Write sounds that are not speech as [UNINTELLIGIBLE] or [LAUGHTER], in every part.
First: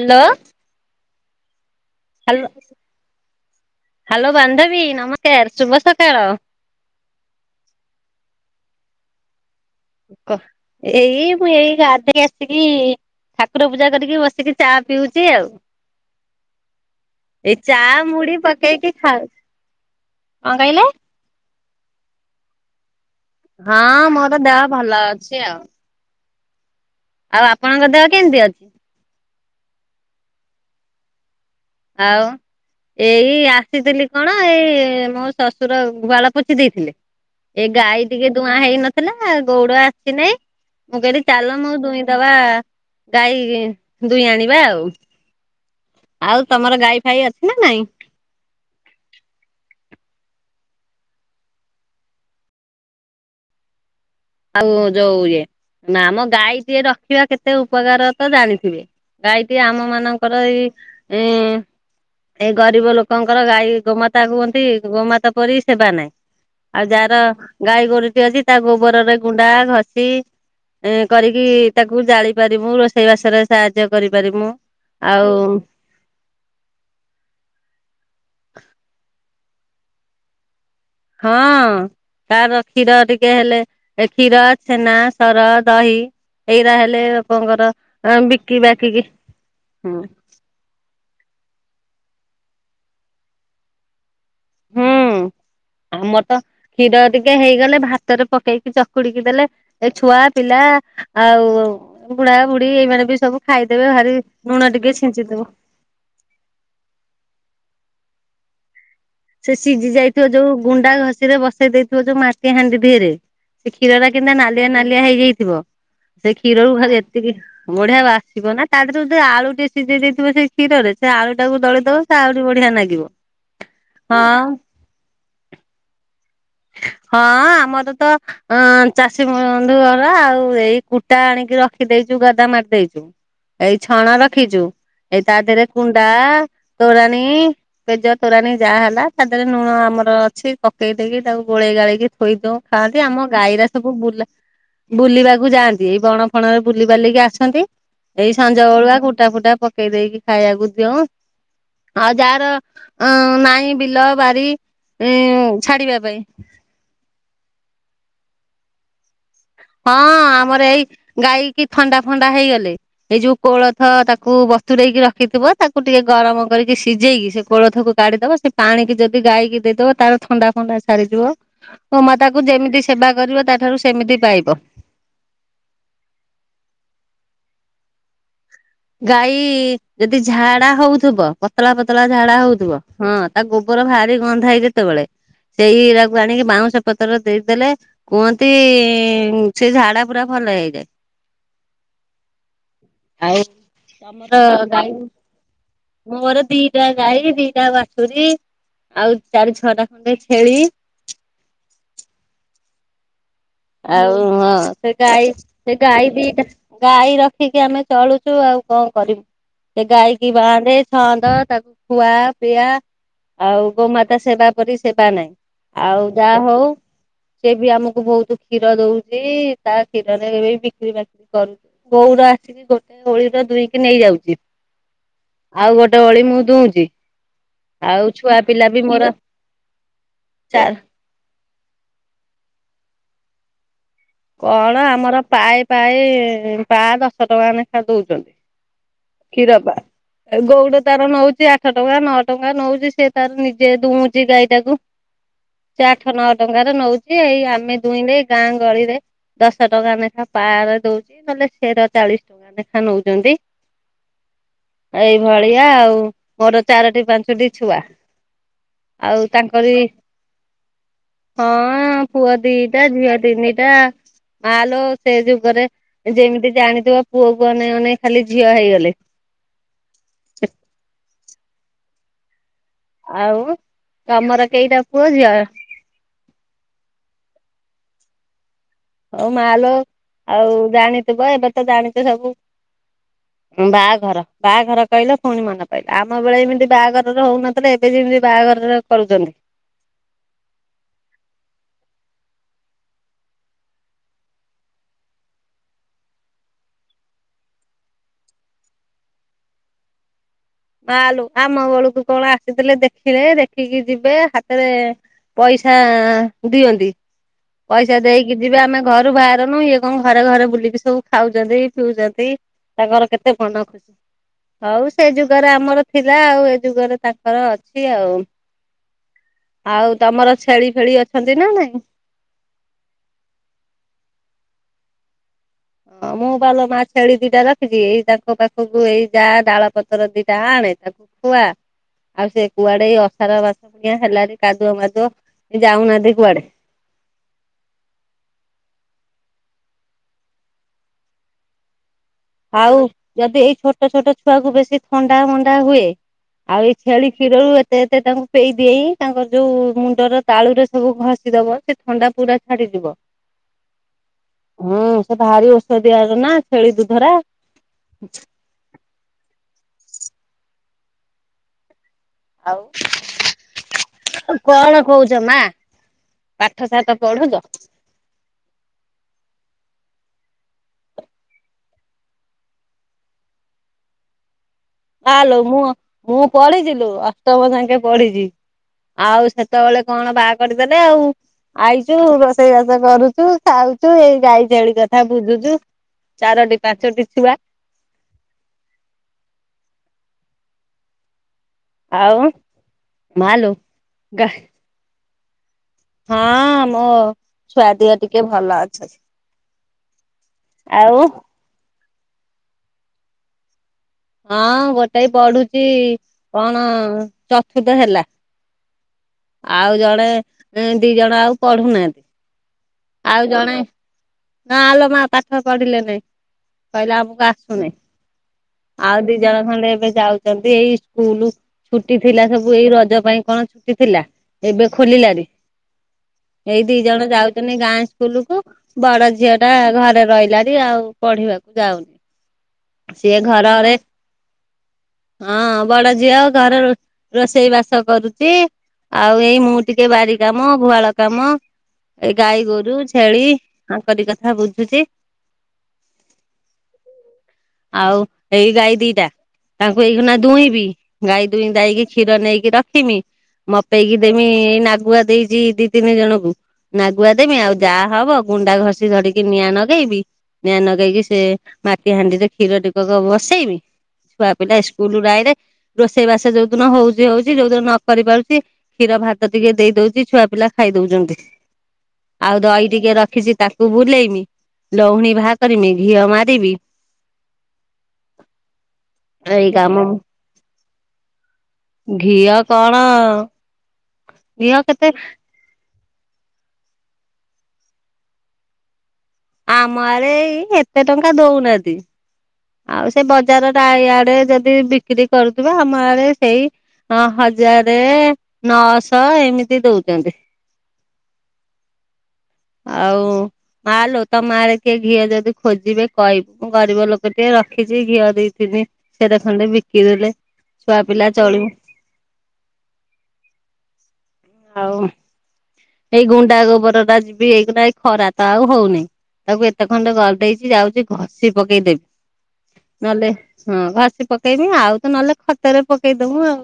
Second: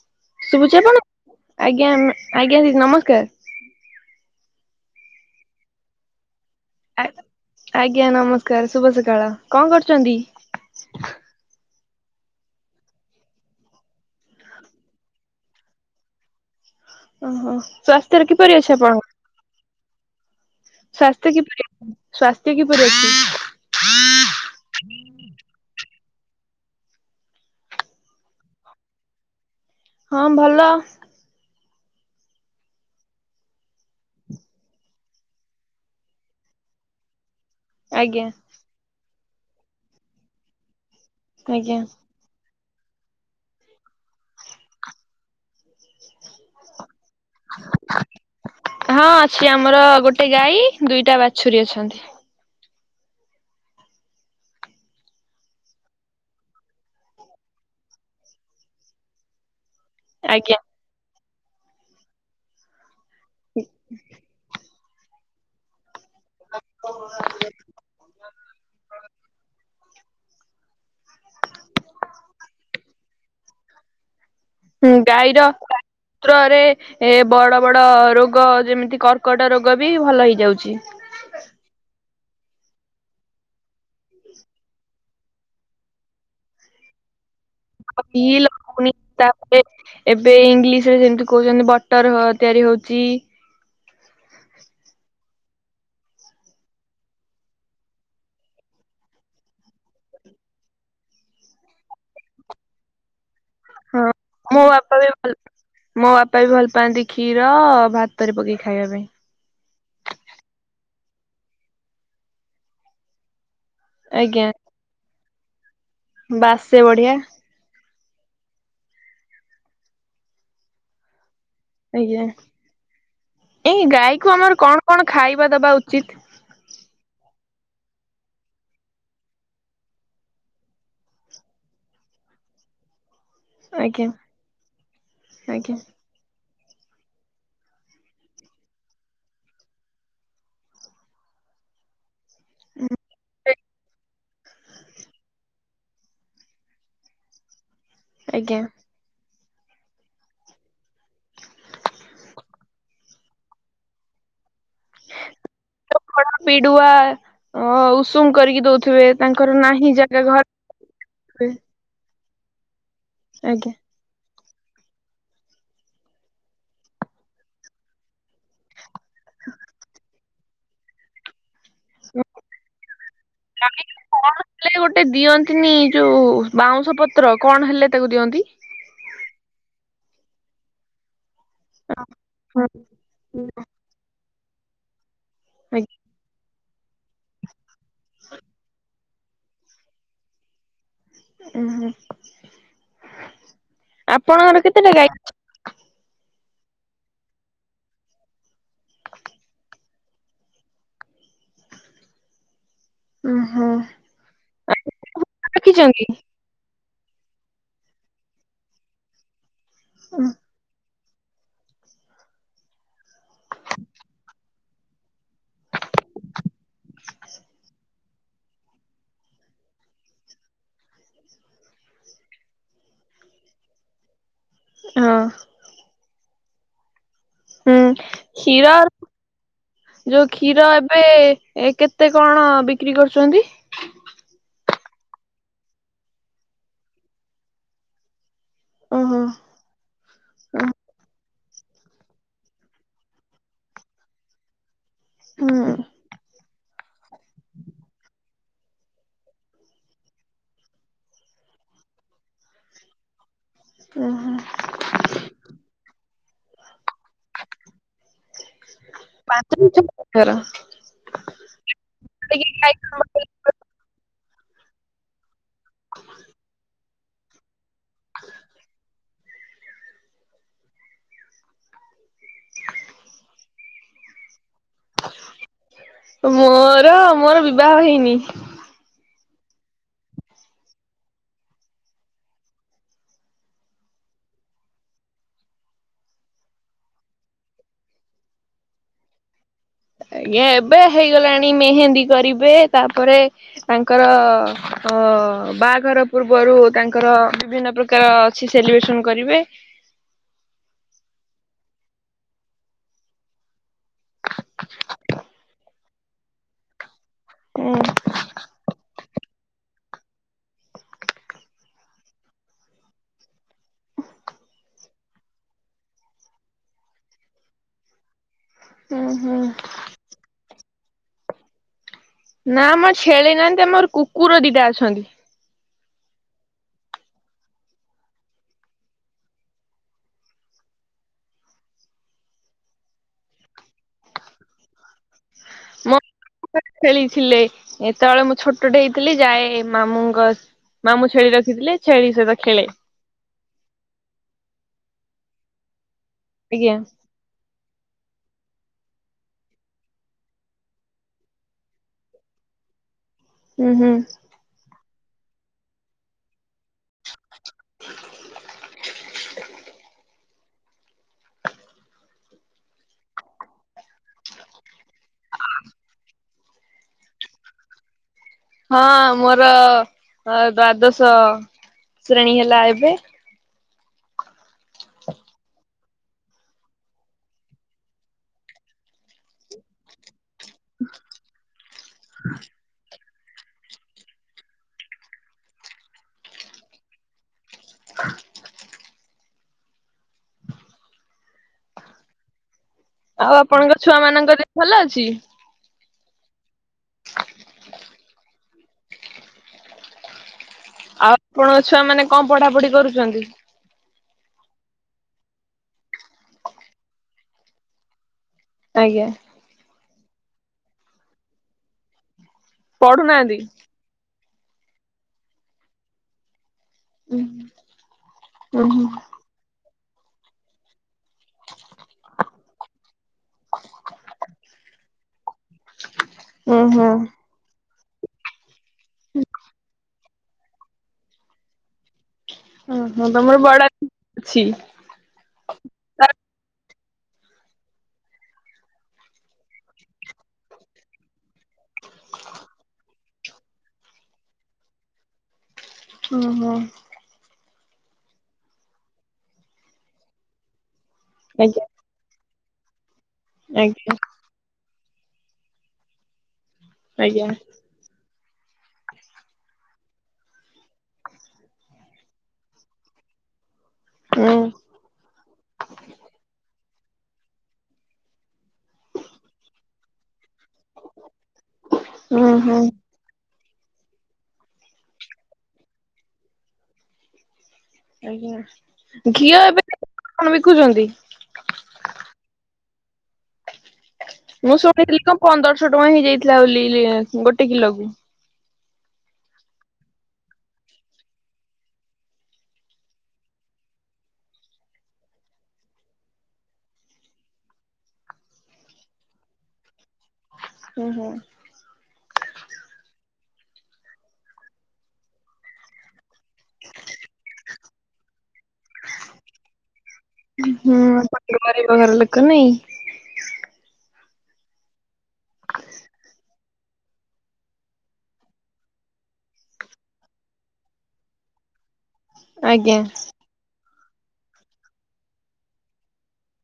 Hello. [INAUDIBLE] ଦିଦି ନମସ୍କାର। Hello ବାନ୍ଧବୀ, ନମସ୍କାର୍, ଶୁଭ ସକାଳ। ଆଜ୍ଞା ନମସ୍କାର୍, ଶୁଭ ସକାଳ। କରୁଛନ୍ତି? [INAUDIBLE] ଠାକୁର ପୂଜା କରିକି, ବସିକି ଚା ପିଉଚି ଆଉ। ଏଇ ଚା ସ୍ୱାସ୍ଥ୍ୟରେ ମୁଢି କିପରି ଅଛି ପକେଇକି ଆପଣ? ଖାଉ କଣ କହିଲେ [UNINTELLIGIBLE] ହଁ, ମୋର ଦେହ ଭଲ ଅଛି ଆଉ। ଆଉ ଆପଣଙ୍କ ଦେହ କେ ହଁ, ଭଲ। ଆଉ। ଏଇ ଆସିଥିଲି କ'ଣ, ଏଇ ମୋ ଶଶୁର ଗୁ--ଳ ପୁଛି ଦେଇଥିଲେ। ଏ ଗାଈ ଆଜ୍ଞା ଟିକେ ଦୂଆଁ ହେଇ ନଥିଲା, ଗଉଡ଼ ଆସି ନାଇଁ। ମୁଁ କହିଲି ଚାଲ ଆଜ୍ଞା ମୁଁ ଦବା, ଗାଈ ଦୁଇ ଆଣିବା ଆଉ। ଆଉ ତମର ଗାଈ ଫାଇ ଅଛି ନା ନାଇଁ? ହଁ, ଅଛି ଆମର ଗୋଟେ ଗାଈ ଦୁଇଟା ବାଛୁରୀ ଅଛନ୍ତି। ଆଉ ଯଉ ଇଏ। ନାମ ଗାଈ ଟିଏ ରଖିବା କେତେ ଉପକାର ତ ଜାଣିଥିବେ। ଗାଈ ଟିଏ ଆମ ମା ଙ୍କର, ଆଜ୍ଞା ଏଇ ଗରିବ ଲୋକଙ୍କର ଗାଈ ଗୋମାତା ହୁଅନ୍ତି। ଗୋମାତା ପରି ସେବା ନାଇଁ, ଆଉ ଯାଆର ଗାଈ ଗୋରୁ ଟେ ଅଛି। ତା ଗୋବରରେ କୁଣ୍ଡା, ଘସି। କରିକି ତାକୁ ଜାଳି ପାରି, ରୋଷେଇ ବାସରେ ସାହାଯ୍ୟ କରି ପାରିମୁଁ। [INAUDIBLE] ତ୍ରରେ ଏ ବଡ଼ ବଡ଼ ରୋଗ, ଯେମିତି କର୍କଟ ରୋଗ ବି ଭଲ ହେଇ ଯାଉଚି। ହଁ! ତା'ର କ୍ଷୀର ଟିକେ ହେଲେ, ଏ କ୍ଷୀର, ଛେନା, ସର, ଦହି। ଏଇରା ହେଲେ ଆଉ ଇ ବିକି ଲଗୁନି ବାକିକି। ତାପରେ ଏବେ ଇଂଲିଶରେ ଯେମତି କହୁଛନ୍ତି ବଟର ହ ତିଆରି ହଉଚି। ହୁଁ ଆମର ତ କ୍ଷୀର ଟିକେ ହେଇଗଲେ ଭାତରେ ପକେଇକି ଚକୁଡିକି ଦେଲେ ଏ ଛୁଆ ପିଲା ଆଉ ବୁଢା ବୁଢୀ ଏଇମାନେ ବି ସବୁ ଖାଇଦେବେ ହଁ ଭାରି ମୋ ଲୁଣ ଟିକେ ବାପା ବି ଭଲ ଛିଞ୍ଚିଦେଲେ। ମୋ ବାପା ବି ଭଲ ପାଆନ୍ତି କ୍ଷୀର ଭାତରେ ପକେଇକି ଖାଇବା ପାଇଁ। ସେ ସିଝି ଯାଇଥିବ ଯୋଉ ଗୁଣ୍ଡା ଘଷିରେ ବସେଇ ଦେଇଥିବ ଯୋଉ ମାଟି ହାଣ୍ଡି ଧିଅରେ। ସେ କ୍ଷୀରଟା କେଏତା ଆଜ୍ଞା ନାଲିଆ ନାଲିଆ ହେଇଯାଇଥିବ ସେ ବାସେ କ୍ଷୀରରୁ ବଢିଆ ଏତିକି ବଢିଆ ଆସିବ ନା ତା ଦେହରେ ଯୋଉ ଆଳୁଟିକେ ସିଝେଇ ଦେଇଥିବ ସେଇ କ୍ଷୀରରେ ସେ ଆଳୁ ଟାକୁ ଦଳି ତ ସେ ଆହୁରି ବଢିଆ ନାଗିବ। ଏ ଗାଈକୁ ହଁ ଆମର କଣ କଣ ଖାଇବା ଦବା ଉଚିତ୍? ହଁ ଆମର ତ ଅଁ ଚାଷୀ ବଧୁ ଘର ଆଉ ଏଇ କୁଟା ଆଣିକି ରଖିଦେଇଛୁ ଗଦା ମାରି ଦେଇଛୁ। ଏଇ ଆଜ୍ଞା ଛଣା ରଖିଛୁ ଏଇ ତା ଦେହରେ ଆଜ୍ଞା। କୁଣ୍ଡା ତୋରାଣୀ ପେଜ ତୋରାଣୀ ଯାହା ହେଲା ତା ଦେହରେ ଲୁଣ ଆମର ଅଛି ପକେଇ ଦେଇକି ତାକୁ ଗୋଳେଇ ଗାଳେଇକି ଥୋଇ ଦଉ ଖାଆନ୍ତି ଆମ ଗାଈରା ସବୁ ବୁଲା ବୁଲିବାକୁ ଯାଆନ୍ତି ଏଇ ବଣ ଫଣରେ ବୁଲିିବାଲିକି ଆସନ୍ତି ଏଇ ସଞ୍ଜ ଆଜ୍ଞା ବଳୁଆ କୁଟା ଫୁଟା ପକେଇ ଦେଇକି ଖାଇବାକୁ ଦିଉ ଆଉ ଯାହାର ଅ ନହିଁ ବିଲ ବାରି ଉୁଁ ଛାଡିବା ପାଇଁ। ଚୋକଡ଼ ପିଡୁଆ ଅ ଉଷୁମ କରିକି ଦଉଥିବେ। ତାଙ୍କର ନାହିଁ ହଁ ଜାଗା ଘରେ ଆମର ଏଇ ଗାଈ କିି ଥଣ୍ଡା ଫଣ୍ଡା ହେଇଗଲେ ଏଇ ଯଉ ଆଜ୍ଞା। କୋଳଥ ତାକୁ ବ ତୁରେଇକି ରଖିଥିବ ତାକୁ ଟିକେ ଗରମ କରିକି ସିଝେଇକି ସେ କୋଳଥକୁ କାଢିଦେବ ସେ ପାଣିିକି ଯଦି ଯଦି ଗାଈକି ଦେଇଦବ ତାର ଥଣ୍ଡା ଫଣ୍ଡା ଛାଡ଼ିଯିବ। ଗୋମାତାକୁ ଯେମିତି ସେବା କରିବ ତାଠାରୁ ସେମିତି ପାଇବ। ହେଲେ ଗୋଟେ ଦିଅନ୍ତିନି ଯୋଉ ବାଉଁଶ ପତ୍ର କଣ ହେଲେ ତାକୁ ଦିଅନ୍ତି? ଗାଈ ଯଦି ଝାଡା ହଉଥିବ ପତଳା ପତଳା ଝାଡା ହଉଥିବ ହଁ ତାକୁ ଗୋବର ଭାରି ଗନ୍ଧାଏ ଯେତେବେଳେ ସେଇ ଏଡ଼ାକୁ ଆଣିକି ବାଉଁଶ ପତ୍ର ଦେଇଦେଲେ କୁହନ୍ତି ସେ ଝାଡା ପୁରା ଭଲ ହେଇଯାଏ। ଆଉ ଆପଣଙ୍କର କେତେଟା ଗାଈ? ମୋର ଦିଟା ଗାଈ ଦିଟା ବାଛୁରୀ। ଆଉ ଚାରି ଛଅଟା ଖଣ୍ଡେ ଛେଳି। ଓହୋ। ଆଉ ହଁ ସେ ଗାଈ ସେ ରଖିଛନ୍ତି? ଗାଈ ଦିଇଟା ଗାଈ ରଖିକି ଆମେ ଚଳୁଛୁ ଆଉ କଣ କରିବୁ ସେ ଗାଈ କି ବାନ୍ଧେ ହଁ ତାକୁ ଖୁଆ ପିଆ ଆଉ ଗୋମାତା ସେବା ପରି ସେବା ନାହିଁ। ଆଉ ଯାହା ହଉ ସେ ବି ଆମକୁ ବହୁତ କ୍ଷୀର ଦଉଛି ତା କ୍ଷୀରରେ ବି ବିକ୍ରି ବାକି କରୁ ଗଉର ଆସିକି ଗୋଟେ ଗୋଳିର ଦୁହିଁକି ନେଇ ଯାଉଛି ହଁ। ଆଉ ଗୋଟେ ଓଳି ମୁଁ ଦୁହୁଁଛି। ହୁଁ କ୍ଷୀର ଯୋଉ ଚା କ୍ଷୀର ଏ ଏବେ କେତେ କଣ ବିକ୍ରି କରୁଛନ୍ତି? କଣ ଆମର ପାଏ ପାଏ ପା ଦଶ ଟଙ୍କା ଲେଖା ଦଉଛନ୍ତି। ଓହୋ। କ୍ଷୀରପା ଗଉଡ ତାର ନଉଛି ଆଠ ଟଙ୍କା ନଅ ଟଙ୍କା ନଉଛି ସେ ତାର ନିଜେ ଦୁହୁଁଛି ଗାଈଟାକୁ। ହୁଁ ସେ ଆଠ ନଅ ଟଙ୍କାରେ ନଉଛି ଏଇ ଆମେ ଦୁହିଁଲେ ଗାଁ ଗହଳିରେ ଦଶ ଟଙ୍କା ଲେଖା ପାରେ ଦଉଛି ନହେଲେ ସେର ଚାଳିଶ ଟଙ୍କା ଲେଖା ନଉଛନ୍ତି। ଅହ। ଏଇଭଳିଆ ଆଉ ମୋର ଚାରଟି ପାଞ୍ଚ ଦିଇଟି ଛୁଆ ଆଉ ପାଞ୍ଚ ତାଙ୍କରି ଲିଟର ହଁ ପୁଅ ଦିଇଟା ଝିଅ ଦିଇତିନି ସେଟା ମାଆଲୋ ସେ ଯୁଗରେ ଯେମିତି ଜାଣିଥିବ। ପୁଅ କୁ ଅନେଇ ଅନେଇ ଖାଲି ଝିଅ ହେଇଗଲେ। ଆଉ ତମର କେଇଟା ପୁଅ ଝିଅ? ମୋର ମୋର ବିବାହ ହେଇନି। ହଉ ମାଲୋ ଆଉ ଜାଣିଥିବ ଏବେ ତ ଜାଣିଚ ସବୁ ବାହାଘର ବାହାଘର କହିଲ ପୁଣି ମନେ ପାଇଲା ଆମ ବେଳେ ଏମିତି ବାହାଘରରେ ହଉନଥିଲେ ଏବେ ଯେମିତି ବାହାଘରରେ କରୁଚନ୍ତି। ଆଜ୍ଞା ଏବେ ହେଇଗଲାଣି ମେହେନ୍ଦୀ କରିବେ ତାପରେ ତାଙ୍କର ଅ ବାହାଘର ପୂର୍ବରୁ ତାଙ୍କର ବିଭିନ୍ନ ପ୍ରକାର ତ ଅଛି ସେଲିବ୍ରେସନ୍ କରିବେ। ମାଆଲୋ ଆମ ବେଳକୁ କଣ ଆସିଥିଲେ ଦେଖିବେ ଦେଖିକି ଯିବେ ହାତରେ ପଇସା ଦିଅନ୍ତି ହୁଁ। ପଇସା ଦେଇକି ଯିବେ ଆମେ ଘରୁ ବାହାରାରୁନୁ ଇଏ କଣ ଘରେ ଘରେ ବୁଲିକି ସବୁ ଖାଉଚନ୍ତି ପିଉଚନ୍ତି। ତାଙ୍କର କେତେ ମନ ଖୁସି ହଉ ସେ ଖୁ ସେ ଯୁଗରେ ଆମର ଥିଲା ଆଉ ଏ ଯୁଗରେ ତାଙ୍କର ଅଛି ଆଉ। ହଁ ହଁ। ଆଉ ତମର ଛେଳି ଫେଳି ଅଛନ୍ତି ନା ନାଇଁ? ନାମ ଆମର ଛେଳି ନାହାନ୍ତି ଆମର କୁକୁର ଦିଟା ଅଛନ୍ତି। ହଁ ମୁଁ ପାଲୋ ମା ଛେଳି ଦିଟା ରଖିଛି ଏଇ ତାଙ୍କ ପାଖକୁ ଏଇ ଯାହା ଡାଳ ପତ୍ରର ଦିଟା ଆଣେ ତାକୁ କୁଆ ଆଉ ସେ କୁଆଡେ ଅସାର ମାସ ପୁଣିଆ ହେଲାଣି କାଦୁଅ ମାଦୁଅ ସେ ମୋ ଯାଉନାହାନ୍ତି କୁଆଡେ। ଖେଳିଥିଲେ ଏତେବେଳେ ମୁଁ ଛୋଟଟେ ହେଇଥିଲି ଯାଏ ମାମୁଁଙ୍କ ମାମୁ ଛେଳି ରଖିଥିଲେ ଛେଳି ସେ ଆଉ ଯଦି ଏଇ ଛୋଟ ଛୋଟ ଛୁଆକୁ ବେଶୀ ଥଣ୍ଡା ମଣ୍ଡା ହୁଏ ଆଉ ଆଜ୍ଞା ଏଇ ଛେଳି କ୍ଷୀରରୁ ଏତେ ଏତେ ତାଙ୍କୁ ପେଇ ଦେଏଇଁ ତାଙ୍କର ଯୋଉ ମୁଣ୍ଡର ତାଳୁରେ ସବୁ ଘଷିଦବ। ଥଣ୍ଡା ପୁରା ଛାଡିଯିବ। ହୁଁ ହୁଁ। ହୁଁ ସେ ଭାରି ଔଷଧି ଦିଆରେ ନା ଛେଳି ଦୁଧ ରେ। ଆଉ କଣ କହୁଚ ମା? ପାଠ ସାଠ ପଢୁଚ? ହଁ ମୋର ଦ୍ଵାଦଶ ଶ୍ରେଣୀ ହେଲା ଏବେ। ମାଆଲୋ ମୁହ ମୁଁ ପଢିଚି ଲୋ ଅଷ୍ଟମ ଯାଙ୍କେ ପଢିଛି ଆଉ ସେତେବେଳେ କଣ ବା କରିଦେଲେ ଆଉ ଆଇଚୁ ରୋଷେଇବାସ କରୁଚୁ। ଖାଉଚୁ ଏଇ ଗାଈ ଛେଳି କଥା ବୁଝୁଚୁ ଚାରୋଟି ପାଞ୍ଚଟି ଛୁଆ। ଆ ଆଉ। ଆଉ ମାଲୋ ଆପଣଙ୍କ ଛୁଆ ଗା ମାନଙ୍କ ଦେହ ଭଲ ଅଛି? ହଁ ମୋ ଛୁଆଦିହ ଟିକେ ଭଲ ଅଛନ୍ତି। ଆଉ ଆପଣଙ୍କ ଛୁଆ ମାନେ କଣ ପଢା ପଢି କରୁଚନ୍ତି? ହଁ ଗୋଟାଇ ପଢୁଚି କଣ ଚତୁର୍ଥ ହେଲା। ଆଜ୍ଞା। ଆଉ ଜଣେ ଦିଇ ଜଣ ଆଉ ପଢୁନାହାନ୍ତି। ଆଉ ପଢୁନାହାନ୍ତି ଜଣେ ନା ଆଲୋ ମା ପାଠ ପଢିଲେ ନେଇଁ। କହିଲେ ଉଁ ଆମକୁ ଆସୁନି। ହୁଁ ଆଉ ଦିଇ ଜଣ ଖଣ୍ଡେ ଏବେ ଯାଉଚନ୍ତି ଏଇ ସ୍କୁଲ ଛୁଟି ଥିଲା ସବୁ ଏଇ ରଜ ପାଇଁ କଣ ଛୁଟି ଥିଲା ଏବେ ଖୋଲିଲାରି। ଉଁ ଏଇ ଦି ହୁଁ ଜଣ ଯାଉଛନ୍ତି ଗାଁ ଇସ୍କୁଲ୍ କୁ। ବଡ ଝିଅ ଟା ଘରେ ରହିଲା ଦି ଆଉ ପଢିବାକୁ ଯାଉନି। ଓହ ତମ୍ ଘର ଆଡେ ହଁ ବଡ ଝିଅ ଘରେ ରୋ ରୋଷେଇ ବାସ କରୁଛି। ଆଉ ଏଇ ମୁଁ ଟିକେ ବାରି କାମ ଗୁହାଳ କାମ ଏ ଗାଈ ଗୋରୁ ଛେଳି ୟାଙ୍କରି କଥା ବୁଝୁଚି। ଓଃ। ଆଉ ଏଇ ଗାଈ ଦିଟା ତାଙ୍କୁ ଏଇକିନା ଦୁଇଁ ବିି। ଗାଈ ଦୁଇଁ ଆଜ୍ଞା ଦାଇଁ କି କ୍ଷୀର ନେଇକି ରଖିମି। ଆଜ୍ଞା ମତେଇକି ଦେମି ଏଇ ନାଗୁଆ ଦେଇଛି ଦି ତିନି ଜଣଙ୍କୁ। ନାଗୁଆ ଆଜ୍ଞା ଦେମି ଆଉ ଯାହା ହବ ଗୁଣ୍ଡା ଘଷି ଧରିକି ନିଆଁ ନଗେଇବି। ନିଆଁ ଲଗେଇକି ସେ ମାଟି ହାଣ୍ଡିରେ କ୍ଷୀର ଟିକକ ବସେଇବି ଛୁଆ ହୁଁ ପିଲା ସ୍କୁଲୁରୁ ଆଇଲେ ରୋଷେଇବାସ ଯୋଉ ଦିନ ହଉଛି ହଉଛି। ଯୋଉ ଦିନ ନ କରି ପାରୁଛି, କ୍ଷୀର ଭାତ ଟିକେ ଦେଇ ଦଉଛି ଛୁଆ ପିଲା ଖାଇ ଦଉଛନ୍ତି। ହୁଁ ଆଉ ହୁଁ ଦହି ଟିକେ ରଖିଛି ତାକୁ କୁ ବୁଲେଇମି ଲହୁଣୀ ବାହା କରିମି ଘିଅ ମାରିବି। ଆଜ୍ଞା। ଘିଅ ଏଇ ଏବେ କାମ କଣ ବିକୁଛନ୍ତି? ଘିଅ କଣ ମୁଁ ଘିଅ କେତେ ଶୁଣିଥିଲି କଣ ପନ୍ଦରଶହ ଟଙ୍କା ହେଇଯାଇଥିଲା ବୋଲି ଗୋଟେ କିଲୋ କୁ? ଆମ ଆଡ଼େ ଏଇ ଏତେ ଟଙ୍କା ଦଉନାହାନ୍ତି। ଆଉ ସେ ବଜାର ଇଆଡେ ଯଦି ବିକ୍ରି କରୁଥିବେ। ଆମ ଆଡେ ସେଇ ହଁ ହଜାରେ ନଅଶ ଏମିତି ଦଉଛନ୍ତି। ଓହୋ। ଆଉ ମାଲୋ ତମ ଆଡ଼େ କିଏ ଘିଅ ଯଦି ଖୋଜିବେ କହିବୁ। ମୁଁ ଗରିବ ଲୋକ ଟିକେ ରଖିଛି ଘିଅ ଦି ତିନି ସେର ଖଣ୍ଡେ ବିକିଦେଲେ ଛୁଆ ପିଲା ଚଳିବୁ। ତାର ଲୋକ ନାହିଁ ଆଉ ଏଇ ଗୁଣ୍ଡା ଗୋବର ଟା ଯିବି ଏଇଗ ଏଇ ଖରା ତ ଆଉ ହଉନି। ତାକୁ ଏତେ ଖଣ୍ଡେ ଗଦେଇଛି ଯାଉଛି ଘଷି ପକେଇଦେବି। ଆଜ୍ଞା। ନହେଲେ ହଁ ଘଷି ପକେଇବି ଆଉ ତ ନହେଲେ ଖତରେ ପକେଇଦବୁ ଆଉ।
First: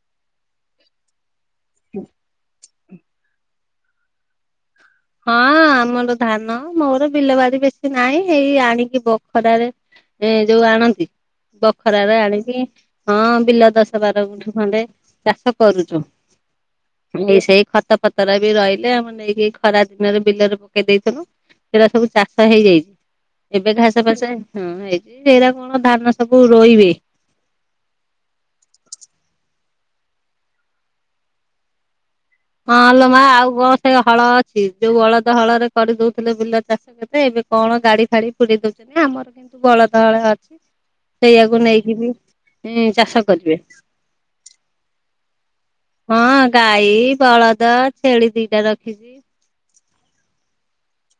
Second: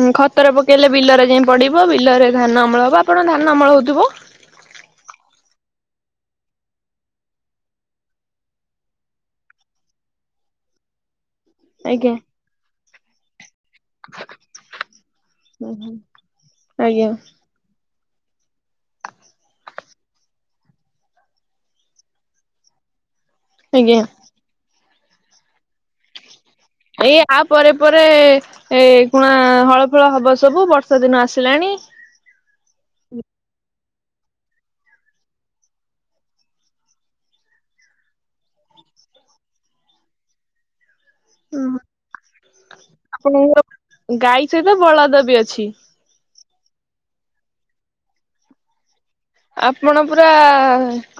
ହଁ ଖତର ପକେଇଲେ ବିଲରେ ଯାଇ ପଡିବ। ବିଲରେ ଧାନ ଅମଳ ହବ ଆପଣ ଧାନ ଅମଳ ହଉଥିବ? ହଁ ଆମର ଧାନ ମୋର ବିଲବାଡି ବେଶୀ ନାହିଁ। ହେଇ ଆଣିକି ବଖରାରେ ଏଁ ଯୋଉ ଆଣନ୍ତି। ଆଜ୍ଞା ବଖରାରେ ଆଣିକି ହଁ ବିଲ ଦଶ ବାର ଗୁଣ୍ଠୁ ଖଣ୍ଡେ ଚାଷ କରୁଛୁ। ଆଜ୍ଞା ଏ ସେଇ ଖତ ଫତର ବି ରହିଲେ ଆମେ ନେଇକି ଖରା ଦିନରେ ବିଲରେ ପକେଇ ଦେଇଥଥିଲୁ ସେଟା ସବୁ ଚାଷ ହେଇଯାଇଛି ଏବେ ଆଜ୍ଞା ଘାସ ଫାସ ହଁ ହେଇଛି ଏଇରା କଣ ଧାନ ସବୁ ରୋଇବେ? ଏଇ ଆ ପରେ ପରେ ଏ କୁଣା ହଳ ଫଳ ହବ ସବୁ ବର୍ଷା ଦିନ ଆସିଲାଣି। ହଁ ଲୋ ମା ଆଉ କଣ ସେ ହଳ ଅଛି। ଯୋଉ ବଳଦ ହଳରେ କରିଦଉଥିଲେ ବିଲା ଚାଷ ଏବେ କଣ ଗାଡି ଫାଡି ଫୁରି ଦଉଛନ୍ତି ଆମର କିନ୍ତୁ ବଳଦ ହଳେ ଅଛି। ସେଇଆକୁ ନେଇକି ବି ଚାଷ ଇ କରିବେ। ଆପଣଙ୍କର ଗାଈ ସହିତ ବଳଦ ବି ଅଛି। ହଁ ଗାଈ ବଳଦ ଛେଳି ଦିଟା ରଖିଛି। ଆପଣ ପୁରା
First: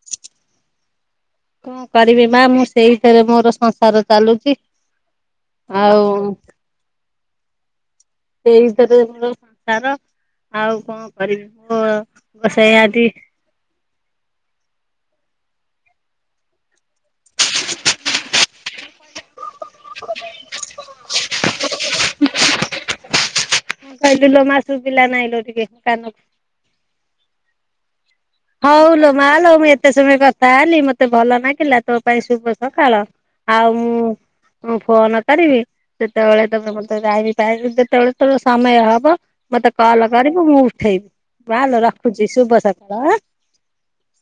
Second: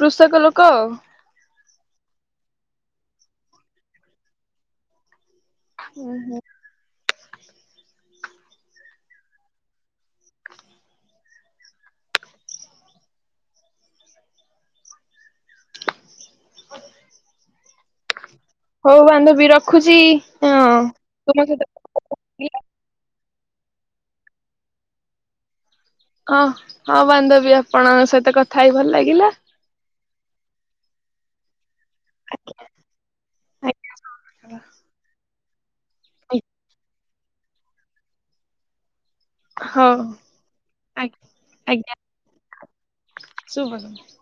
କୃଷକ ଲୋକ। କଣ କରିବି ମା ମୁଁ ସେଇଥିରେ ମୋର ସଂସାର ଚାଲୁଛି। ଆଉ ଉଁ ହୁଁ। ସେଇ ଥିରେ ସଂସାର। ଆଉ କଣ କରିବି ମୋ ସେଆଟି ହଉ ବାନ୍ଧବୀ ରଖୁଛି ହଁ ତୁମ ସହିତ ହ କହିଲୁ ଲୋମାସୁ ପିଲା ନାଇଁଲ ଟିକେ କାନ ହଁ ହଁ ବାନ୍ଧବୀ ଆପଣଙ୍କ ସହିତ କଥା ହେଇ ଭଲ ହଉଲୋ ଲାଗିଲା। ମାଲୋ ମୁଁ ଏତେ ସମୟ କଥା ହେଲି ମତେ ଭଲ ନାଗିଲା। ତୋ ପାଇଁ ଶୁଭ ସକାଳ ଆଉ ମୁଁ ମୁଁ ଫୋନ କରିବି ସେତେବେଳେ ତ ମତେ ଯାଇବିି ଯେତେବେଳେ ତୋର ସମୟ ହବ। ମତେ ହଉ କଲ କରିବୁ ମୁଁ ଉଠେଇବି ଆଜ୍ଞା ମାଲୋ ଆଜ୍ଞା ରଖୁଛି ଶୁଭ ସକାଳ ଆଁ। ଶୁଭ ସକାଳ।